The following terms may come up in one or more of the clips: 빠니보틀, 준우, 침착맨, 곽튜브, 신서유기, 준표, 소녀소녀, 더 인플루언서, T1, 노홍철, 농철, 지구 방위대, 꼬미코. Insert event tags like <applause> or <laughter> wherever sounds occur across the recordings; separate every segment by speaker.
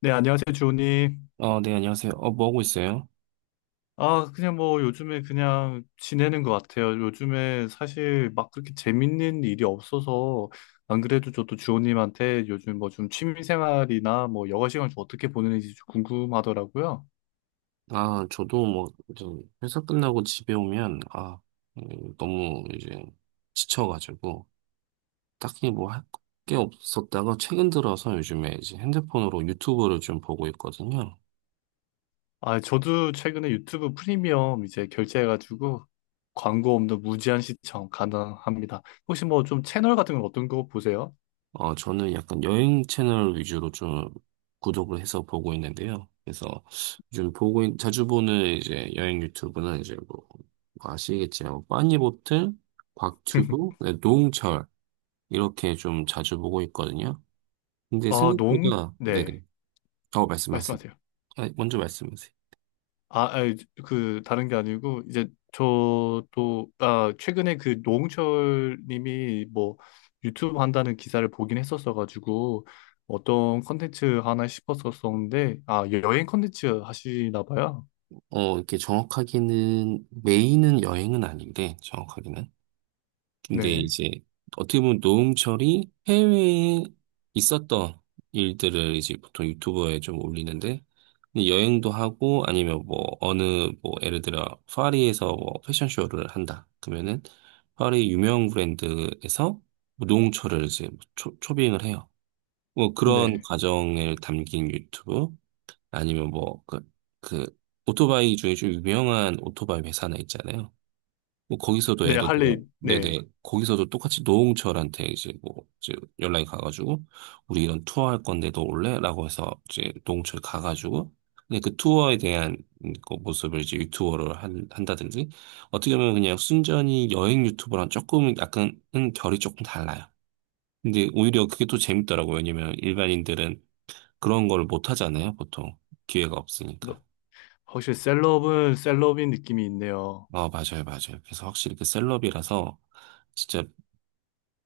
Speaker 1: 네, 안녕하세요, 주호님.
Speaker 2: 네, 안녕하세요. 뭐 하고 있어요?
Speaker 1: 그냥 뭐 요즘에 그냥 지내는 것 같아요. 요즘에 사실 막 그렇게 재밌는 일이 없어서 안 그래도 저도 주호님한테 요즘 뭐 좀 취미 생활이나 뭐 여가 시간을 좀 어떻게 보내는지 좀 궁금하더라고요.
Speaker 2: 아, 저도 뭐, 이제 회사 끝나고 집에 오면, 아, 너무 이제 지쳐가지고, 딱히 뭐 할 게 없었다가 최근 들어서 요즘에 이제 핸드폰으로 유튜브를 좀 보고 있거든요.
Speaker 1: 저도 최근에 유튜브 프리미엄 이제 결제해가지고 광고 없는 무제한 시청 가능합니다. 혹시 뭐 좀 채널 같은 건 어떤 거 보세요?
Speaker 2: 저는 약간 여행 채널 위주로 좀 구독을 해서 보고 있는데요. 그래서 요즘 자주 보는 이제 여행 유튜브는 이제 뭐, 뭐 아시겠지만, 뭐 빠니보틀, 곽튜브,
Speaker 1: <laughs>
Speaker 2: 네, 노홍철, 이렇게 좀 자주 보고 있거든요. 근데 생각보다, 네네.
Speaker 1: 네,
Speaker 2: 말씀하세요.
Speaker 1: 말씀하세요.
Speaker 2: 아, 먼저 말씀하세요.
Speaker 1: 아, 아니, 그, 다른 게 아니고, 이제, 저도, 최근에 그 노홍철 님이 뭐, 유튜브 한다는 기사를 보긴 했었어가지고, 어떤 컨텐츠 하나 싶었었는데, 여행 컨텐츠 하시나 봐요.
Speaker 2: 이렇게 정확하게는, 메인은 여행은 아닌데, 정확하게는. 근데
Speaker 1: 네,
Speaker 2: 이제, 어떻게 보면 노홍철이 해외에 있었던 일들을 이제 보통 유튜버에 좀 올리는데, 근데 여행도 하고, 아니면 뭐, 어느, 뭐, 예를 들어, 파리에서 뭐, 패션쇼를 한다. 그러면은, 파리 유명 브랜드에서 노홍철을 이제 초빙을 해요. 뭐 그런
Speaker 1: 네.
Speaker 2: 과정을 담긴 유튜브 아니면 뭐 그 오토바이 중에 좀 유명한 오토바이 회사나 있잖아요. 뭐 거기서도
Speaker 1: 네,
Speaker 2: 예를 들어
Speaker 1: 할리,
Speaker 2: 네네
Speaker 1: 네.
Speaker 2: 거기서도 똑같이 노홍철한테 이제 뭐 이제 연락이 가가지고 우리 이런 투어 할 건데 너 올래?라고 해서 이제 노홍철 가가지고 근데 그 투어에 대한 그 모습을 이제 유튜버로 한다든지 어떻게 보면 그냥 순전히 여행 유튜버랑 조금 약간은 결이 조금 달라요. 근데 오히려 그게 또 재밌더라고요. 왜냐면 일반인들은 그런 걸 못 하잖아요, 보통. 기회가
Speaker 1: 너-
Speaker 2: 없으니까.
Speaker 1: 확실히 셀럽은 셀럽인 느낌이 있네요.
Speaker 2: 아, 맞아요, 맞아요. 그래서 확실히 그 셀럽이라서 진짜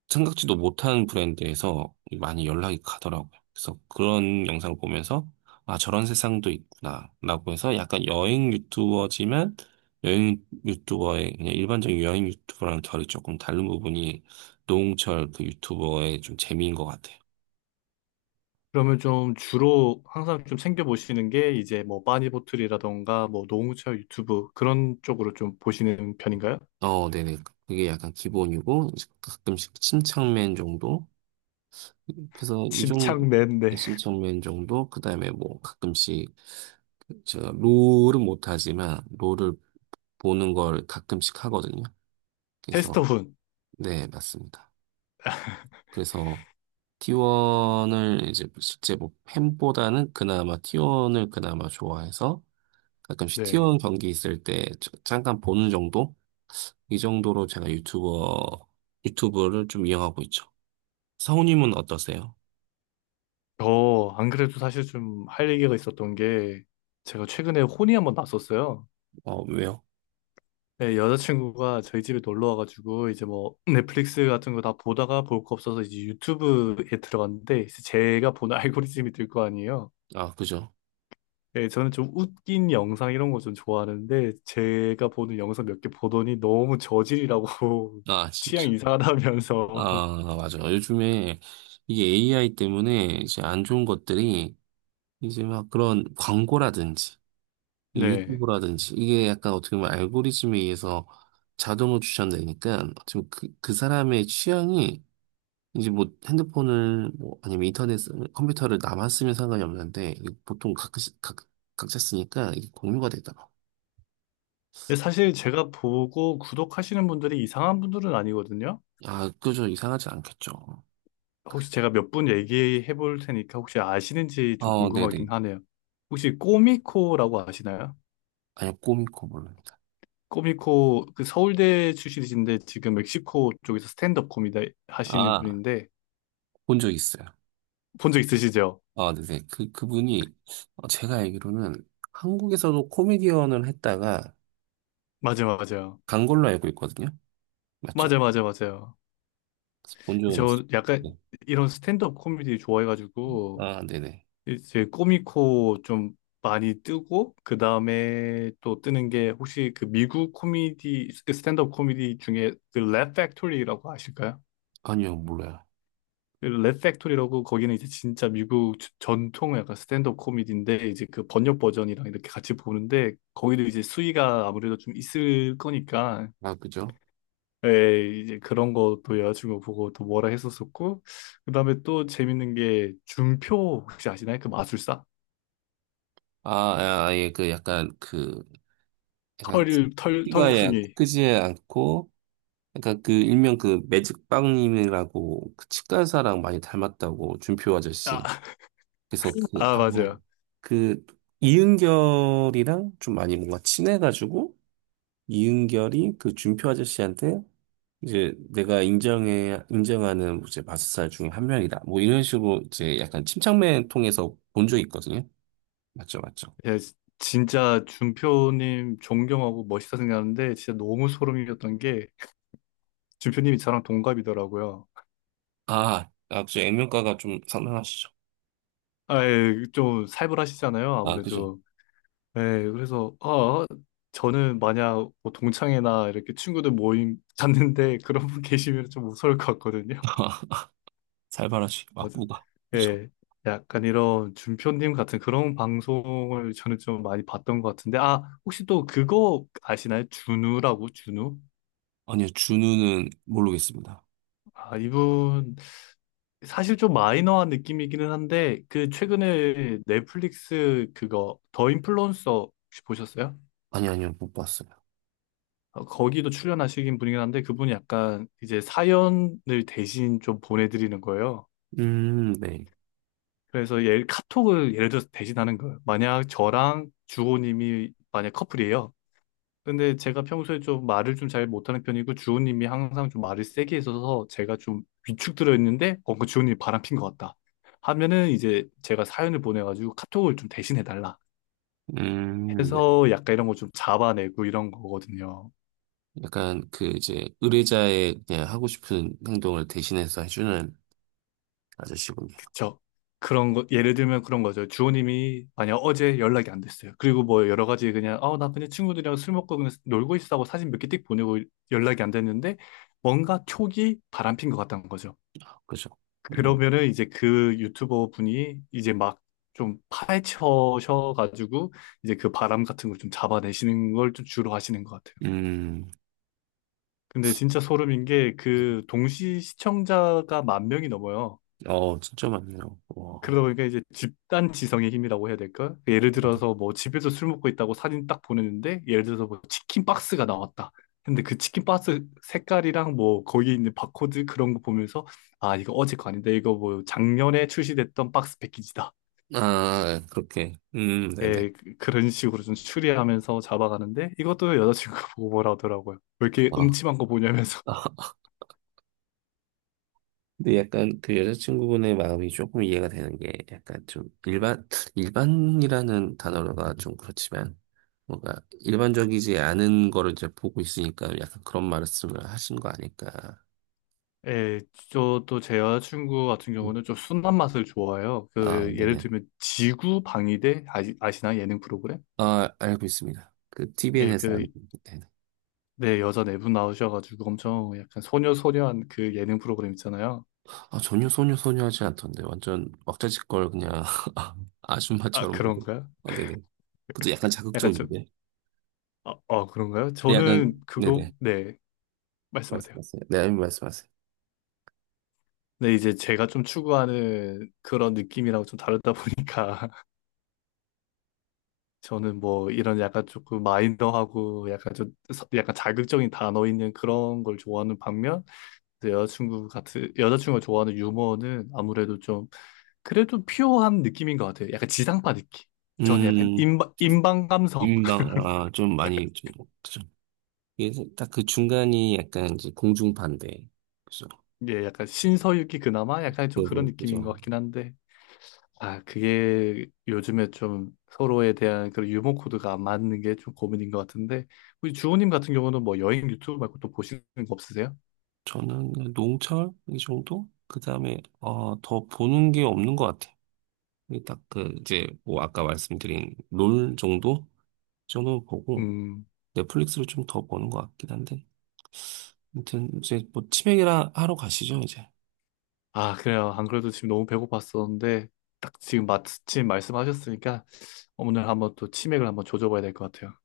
Speaker 2: 생각지도 못한 브랜드에서 많이 연락이 가더라고요. 그래서 그런 영상 을 보면서 아, 저런 세상도 있구나. 라고 해서 약간 여행 유튜버지만 여행 유튜버의 그냥 일반적인 여행 유튜버랑 결이 조금 다른 부분이 노홍철 그 유튜버의 좀 재미인 것 같아요.
Speaker 1: 그러면 좀 주로 항상 좀 챙겨보시는 게, 이제 뭐, 빠니보틀이라던가, 뭐, 노홍철 유튜브, 그런 쪽으로 좀 보시는 편인가요?
Speaker 2: 네네. 그게 약간 기본이고, 이제 가끔씩 침착맨 정도? 그래서 이 정도
Speaker 1: 침착맨네. <laughs>
Speaker 2: 신청면 정도 그다음에 뭐 가끔씩 제가 롤은 못하지만 롤을 보는 걸 가끔씩 하거든요. 그래서
Speaker 1: 테스터훈.
Speaker 2: 네 맞습니다. 그래서 T1을 이제 실제 뭐 팬보다는 그나마 T1을 그나마 좋아해서 가끔씩
Speaker 1: 네.
Speaker 2: T1 경기 있을 때 잠깐 보는 정도 이 정도로 제가 유튜버 유튜브를 좀 이용하고 있죠. 성우님은 어떠세요?
Speaker 1: 저, 안 그래도 사실 좀 할 얘기가 있었던 게, 제가 최근에 혼이 한번 났었어요.
Speaker 2: 어 왜요?
Speaker 1: 네, 여자친구가 저희 집에 놀러 와가지고, 이제 뭐, 넷플릭스 같은 거 다 보다가 볼 거 없어서 이제 유튜브에 들어갔는데, 이제 제가 보는 <laughs> 알고리즘이 될 거 아니에요.
Speaker 2: 아 그죠?
Speaker 1: 네, 저는 좀 웃긴 영상 이런 거 좀 좋아하는데, 제가 보는 영상 몇 개 보더니 너무 저질이라고,
Speaker 2: 아
Speaker 1: <laughs> 취향
Speaker 2: 진짜.
Speaker 1: 이상하다면서. <laughs>
Speaker 2: 아, 맞아. 요즘에 이게 AI 때문에 이제 안 좋은 것들이 이제 막 그런 광고라든지 이
Speaker 1: 네.
Speaker 2: 유튜브라든지 이게 약간 어떻게 보면 알고리즘에 의해서 자동으로 추천되니까 지금 그 사람의 취향이 이제 뭐 핸드폰을 뭐 아니면 인터넷 컴퓨터를 나만 쓰면 상관이 없는데 이게 보통 각, 각자 쓰니까 이게 공유가 되더라고.
Speaker 1: 근데 사실 제가 보고 구독하시는 분들이 이상한 분들은 아니거든요.
Speaker 2: 아, 그저 이상하지 않겠죠.
Speaker 1: 혹시 제가 몇 분 얘기해 볼 테니까 혹시 아시는지 좀
Speaker 2: 네네.
Speaker 1: 궁금하긴 하네요. 혹시 꼬미코라고 아시나요?
Speaker 2: 아니요, 꼬미코 모릅니다.
Speaker 1: 꼬미코 그 서울대 출신이신데 지금 멕시코 쪽에서 스탠드업 코미디 하시는
Speaker 2: 아,
Speaker 1: 분인데
Speaker 2: 본 적 있어요.
Speaker 1: 본 적 있으시죠?
Speaker 2: 아, 네네. 그분이, 제가 알기로는 한국에서도 코미디언을 했다가
Speaker 1: 맞아요.
Speaker 2: 간 걸로 알고 있거든요. 맞죠?
Speaker 1: 맞아요.
Speaker 2: 본 적은 있어요.
Speaker 1: 저 약간
Speaker 2: 네.
Speaker 1: 이런 스탠드업 코미디 좋아해가지고
Speaker 2: 아, 네네.
Speaker 1: 이제 꼬미코 좀 많이 뜨고 그 다음에 또 뜨는 게 혹시 그 미국 코미디 그 스탠드업 코미디 중에 그랩 팩토리라고 아실까요?
Speaker 2: 아니요, 몰라요.
Speaker 1: 랩 팩토리라고 거기는 이제 진짜 미국 전통 약간 스탠드업 코미디인데 이제 그 번역 버전이랑 이렇게 같이 보는데 거기도 이제 수위가 아무래도 좀 있을 거니까
Speaker 2: 아, 그죠?
Speaker 1: 예, 이제 그런 것도 여자친구 보고 또 뭐라 했었었고 그다음에 또 재밌는 게 준표 혹시 아시나요? 그 마술사
Speaker 2: 아, 아, 예, 그 약간 그, 약간
Speaker 1: 털 털
Speaker 2: 키가 예,
Speaker 1: 털복숭이.
Speaker 2: 크지 않고, 약간 그 일명 그 매직빵님이라고 그 치과 의사랑 많이 닮았다고 준표
Speaker 1: 아,
Speaker 2: 아저씨.
Speaker 1: <laughs>
Speaker 2: 그래서 그, 아,
Speaker 1: 맞아요.
Speaker 2: 그 이은결이랑 좀 많이 뭔가 친해가지고, 이은결이 그 준표 아저씨한테 이제 내가 인정해 인정하는 뭐 이제 마술사 중에 한 명이다. 뭐 이런 식으로 이제 약간 침착맨 통해서 본 적이 있거든요. 맞죠, 맞죠.
Speaker 1: 예, 지- 진짜 준표님 존경하고 멋있다 생각하는데 진짜 너무 소름이었던 게 준표님이 저랑 동갑이더라고요.
Speaker 2: 아, 아, 그죠. 액면가가 좀 상당하시죠.
Speaker 1: 아, 예, 좀 살벌하시잖아요,
Speaker 2: 아, 그죠.
Speaker 1: 아무래도. 예, 그래서 저는 만약 뭐 동창회나 이렇게 친구들 모임 <laughs> 갔는데 그런 분 계시면 좀 무서울 것 같거든요.
Speaker 2: <laughs> 살벌하시.
Speaker 1: 맞아.
Speaker 2: 막구가. 그죠.
Speaker 1: 예, 약간 이런 준표님 같은 그런 방송을 저는 좀 많이 봤던 것 같은데 혹시 또 그거 아시나요? 준우라고, 준우?
Speaker 2: 아니요, 준우는 모르겠습니다.
Speaker 1: 이분 사실 좀 마이너한 느낌이기는 한데 그 최근에 넷플릭스 그거 더 인플루언서 혹시 보셨어요?
Speaker 2: 아니, 아니요, 못 봤어요.
Speaker 1: 어, 거기도 출연하시긴 분이긴 한데 그분이 약간 이제 사연을 대신 좀 보내드리는 거예요.
Speaker 2: 네.
Speaker 1: 그래서 예, 카톡을 예를 들어서 대신하는 거예요. 만약 저랑 주호님이 만약 커플이에요. 근데 제가 평소에 좀 말을 좀 잘 못하는 편이고 주호님이 항상 좀 말을 세게 해어서 제가 좀 위축 들어있는데 어, 그 주호님이 바람핀 것 같다 하면은 이제 제가 사연을 보내가지고 카톡을 좀 대신해달라
Speaker 2: 네.
Speaker 1: 해서 약간 이런 거 좀 잡아내고 이런 거거든요.
Speaker 2: 약간 그 이제 의뢰자의 그냥 하고 싶은 행동을 대신해서 해주는 아저씨군요.
Speaker 1: 그쵸? 그런 거 예를 들면 그런 거죠. 주호님이 만약 어제 연락이 안 됐어요. 그리고 뭐 여러 가지 그냥 아 나 그냥 친구들이랑 술 먹고 그냥 놀고 있어 하고 사진 몇 개 띡 보내고 연락이 안 됐는데 뭔가 촉이 바람핀 것 같다는 거죠.
Speaker 2: 그죠. 음.
Speaker 1: 그러면은 이제 그 유튜버 분이 이제 막 좀 파헤쳐셔가지고 이제 그 바람 같은 걸 좀 잡아내시는 걸 좀 주로 하시는 것 같아요.
Speaker 2: 음,
Speaker 1: 근데 진짜 소름인 게 그 동시 시청자가 만 명이 넘어요.
Speaker 2: 진짜 많네요.
Speaker 1: 그러다
Speaker 2: 와.
Speaker 1: 보니까 이제 집단 지성의 힘이라고 해야 될까? 예를 들어서 뭐 집에서 술 먹고 있다고 사진 딱 보내는데 예를 들어서 뭐 치킨 박스가 나왔다. 근데 그 치킨 박스 색깔이랑 뭐 거기 있는 바코드 그런 거 보면서 아 이거 어제 거 아닌데 이거 뭐 작년에 출시됐던 박스 패키지다.
Speaker 2: 아, 예, 그렇게. 네네.
Speaker 1: 그런 식으로 좀 추리하면서 잡아가는데 이것도 여자친구가 <laughs> 보고 뭐라 하더라고요. 왜 이렇게
Speaker 2: 어.
Speaker 1: 음침한 거 보냐면서. <laughs>
Speaker 2: 근데 약간 그 여자친구분의 마음이 조금 이해가 되는 게 약간 좀 일반이라는 단어가 좀 그렇지만 뭔가 일반적이지 않은 거를 이제 보고 있으니까 약간 그런 말씀을 하신 거 아닐까.
Speaker 1: 예, 저또 제 여자친구 같은
Speaker 2: 음.
Speaker 1: 경우는 좀 순한 맛을 좋아해요.
Speaker 2: 아,
Speaker 1: 그 예를
Speaker 2: 네네.
Speaker 1: 들면 지구 방위대 아시나 예능 프로그램?
Speaker 2: 아, 알고 있습니다. 그
Speaker 1: 예,
Speaker 2: TVN에서 하는,
Speaker 1: 그 네, 여자 네 분 나오셔가지고 엄청 약간 소녀소녀한 그 예능 프로그램 있잖아요.
Speaker 2: 아, 전혀 소녀소녀 하지 않던데. 완전 왁자지껄 그냥 <laughs>
Speaker 1: 아,
Speaker 2: 아줌마처럼 하고.
Speaker 1: 그런가요?
Speaker 2: 아, 네네. 그것도 약간
Speaker 1: 약간 좀,
Speaker 2: 자극적인데.
Speaker 1: 어, 어, 그런가요?
Speaker 2: 약간, 네네.
Speaker 1: 말씀하세요.
Speaker 2: 말씀하세요. 네, 아니, 말씀하세요.
Speaker 1: 네, 이제 제가 좀 추구하는 그런 느낌이랑 좀 다르다 <laughs> 보니까 저는 뭐 이런 약간 조금 마이너하고 약간 좀 약간 자극적인 단어 있는 그런 걸 좋아하는 반면 이제 여자친구가 좋아하는 유머는 아무래도 좀 그래도 퓨어한 느낌인 것 같아요. 약간 지상파 느낌. 저는 약간
Speaker 2: 음,
Speaker 1: 인방 인방 감성.
Speaker 2: 민망,
Speaker 1: <laughs>
Speaker 2: 아, 좀 많이, 좀, 그죠. 그래서 딱그 중간이 약간 이제 공중반대 그죠.
Speaker 1: 예, 약간 신서유기 그나마 약간 좀 그런
Speaker 2: 그거,
Speaker 1: 느낌인
Speaker 2: 그죠.
Speaker 1: 것 같긴 한데 아 그게 요즘에 좀 서로에 대한 그런 유머 코드가 안 맞는 게 좀 고민인 것 같은데 우리 주호님 같은 경우는 뭐 여행 유튜브 말고 또 보시는 거 없으세요?
Speaker 2: 저는 농철? 이 정도? 그 다음에, 더 보는 게 없는 것 같아요. 딱 그, 이제, 뭐, 아까 말씀드린 롤 정도? 이 정도 보고,
Speaker 1: 음.
Speaker 2: 넷플릭스를 좀 더 보는 것 같긴 한데. 아무튼 이제 뭐 치맥이라 하러 가시죠, 이제.
Speaker 1: 아, 그래요. 안 그래도 지금 너무 배고팠었는데, 딱 지금 마침 말씀하셨으니까, 오늘 한번 또 치맥을 한번 조져봐야 될 것 같아요.